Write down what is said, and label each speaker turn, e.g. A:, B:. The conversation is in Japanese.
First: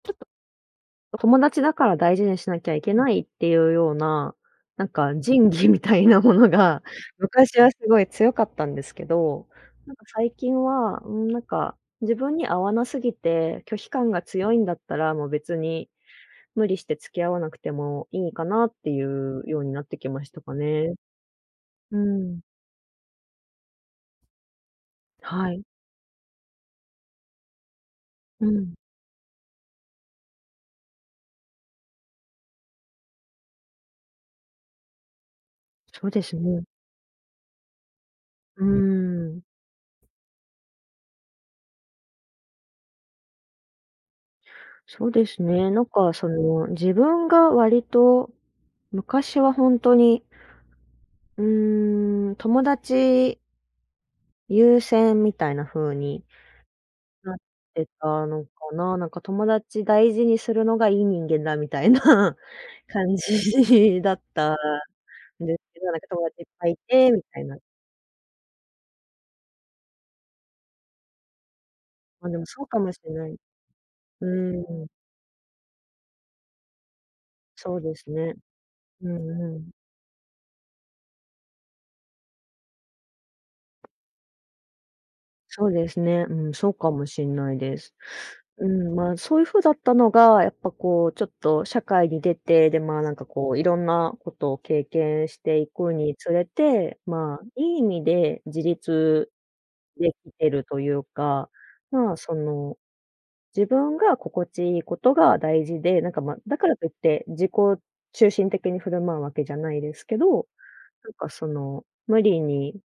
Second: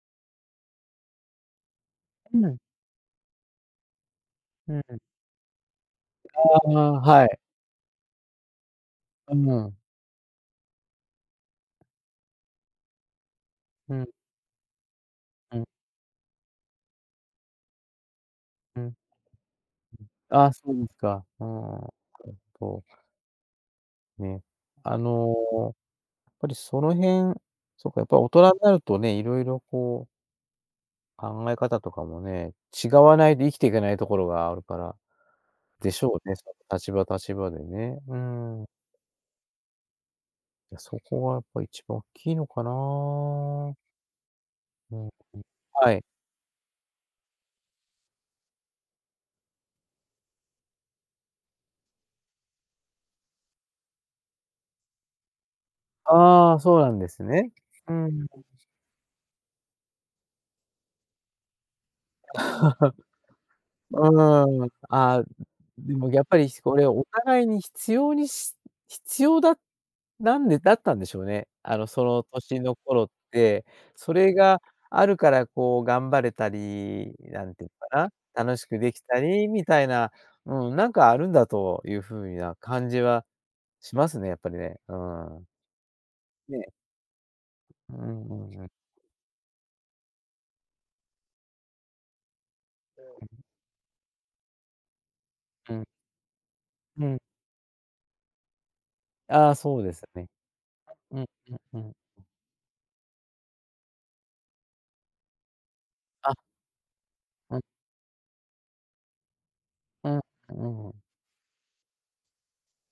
A: ちょっと、友達だから大事
B: う
A: にしな
B: ん。
A: きゃいけないっていうような、
B: う
A: なん
B: ん。
A: か仁義みたいなもの
B: あ
A: が、
B: あ、はい。
A: 昔はすごい強かったんですけ
B: う
A: ど、
B: ん。
A: なんか最近は、うーん、なんか、自分に合わなすぎて拒否
B: う
A: 感
B: ん。
A: が強いんだったら、もう別
B: うん。
A: に、無理して付き合わなくてもいいかなっ
B: うん。
A: て
B: [unintelligible]
A: いうようになってきました
B: あ
A: か
B: あ、そうで
A: ね。
B: すか。ああ、な
A: う
B: る
A: ん。
B: ほど。ね、あの、
A: はい。
B: やっぱりその辺、そっか、やっぱ大
A: う
B: 人にな
A: ん。
B: るとね、いろいろこう考え方とかもね、違わないと生きていけないところがあるから、でし
A: そう
B: ょ
A: で
B: うね、
A: す
B: そ
A: ね。
B: の立場、立場でね。う
A: う
B: ん。
A: ん。
B: いや、そこはやっぱ一番大きいのかな。
A: そうです
B: [unintelligible]
A: ね、なん
B: はい。
A: かその自分が割と、昔はほんとにうーん、友達優先みたいな風に
B: ああ、そうなんです
A: なっ
B: ね。
A: て
B: う
A: た
B: ん。
A: のか
B: [unintelligible]
A: な。なんか、友達大事にするのがいい人間だ、みたいな 感じだった
B: うん、あ、
A: んですけど、な
B: で
A: んか
B: もやっ
A: 友
B: ぱ
A: 達いっ
B: り
A: ぱい
B: そ
A: い
B: れお
A: てみた
B: 互
A: い
B: い
A: な。
B: に必要にし必要だなんでだったんでしょうね。あの、その
A: ま、でも
B: 年
A: そう
B: の
A: かもし
B: 頃っ
A: んない。
B: て、そ
A: う
B: れが
A: ん。
B: あるからこう頑張れたり、なんていう
A: そう
B: の
A: です
B: か
A: ね、
B: な、楽しくでき
A: う
B: たり
A: んう
B: み
A: ん。
B: たいな、うん、なんかあるんだというふうな感じはしますね、やっぱりね、うん。
A: そうですね、うんそ
B: ね。
A: うかもしんないで
B: う
A: す。
B: んうんう
A: う
B: ん。
A: ん、ま、そういう風だったのがやっぱこうちょっと社会に出て、でまあ、なんか
B: [unintelligible]
A: こういろんなことを経験してい
B: うん。
A: くにつれて、
B: うん。
A: まあ、いい意味で自立
B: ああ、そうです
A: で
B: ね。
A: きてるという
B: うん、
A: か、
B: うん、うん。う
A: まあ、
B: ん。
A: その、自分が心地いいことが大事で、なんか
B: あ。
A: ま、だからといって自己
B: うん。
A: 中心的に振る舞うわけじゃないです
B: う
A: け
B: ん、
A: ど、
B: うん。
A: なんかその無理に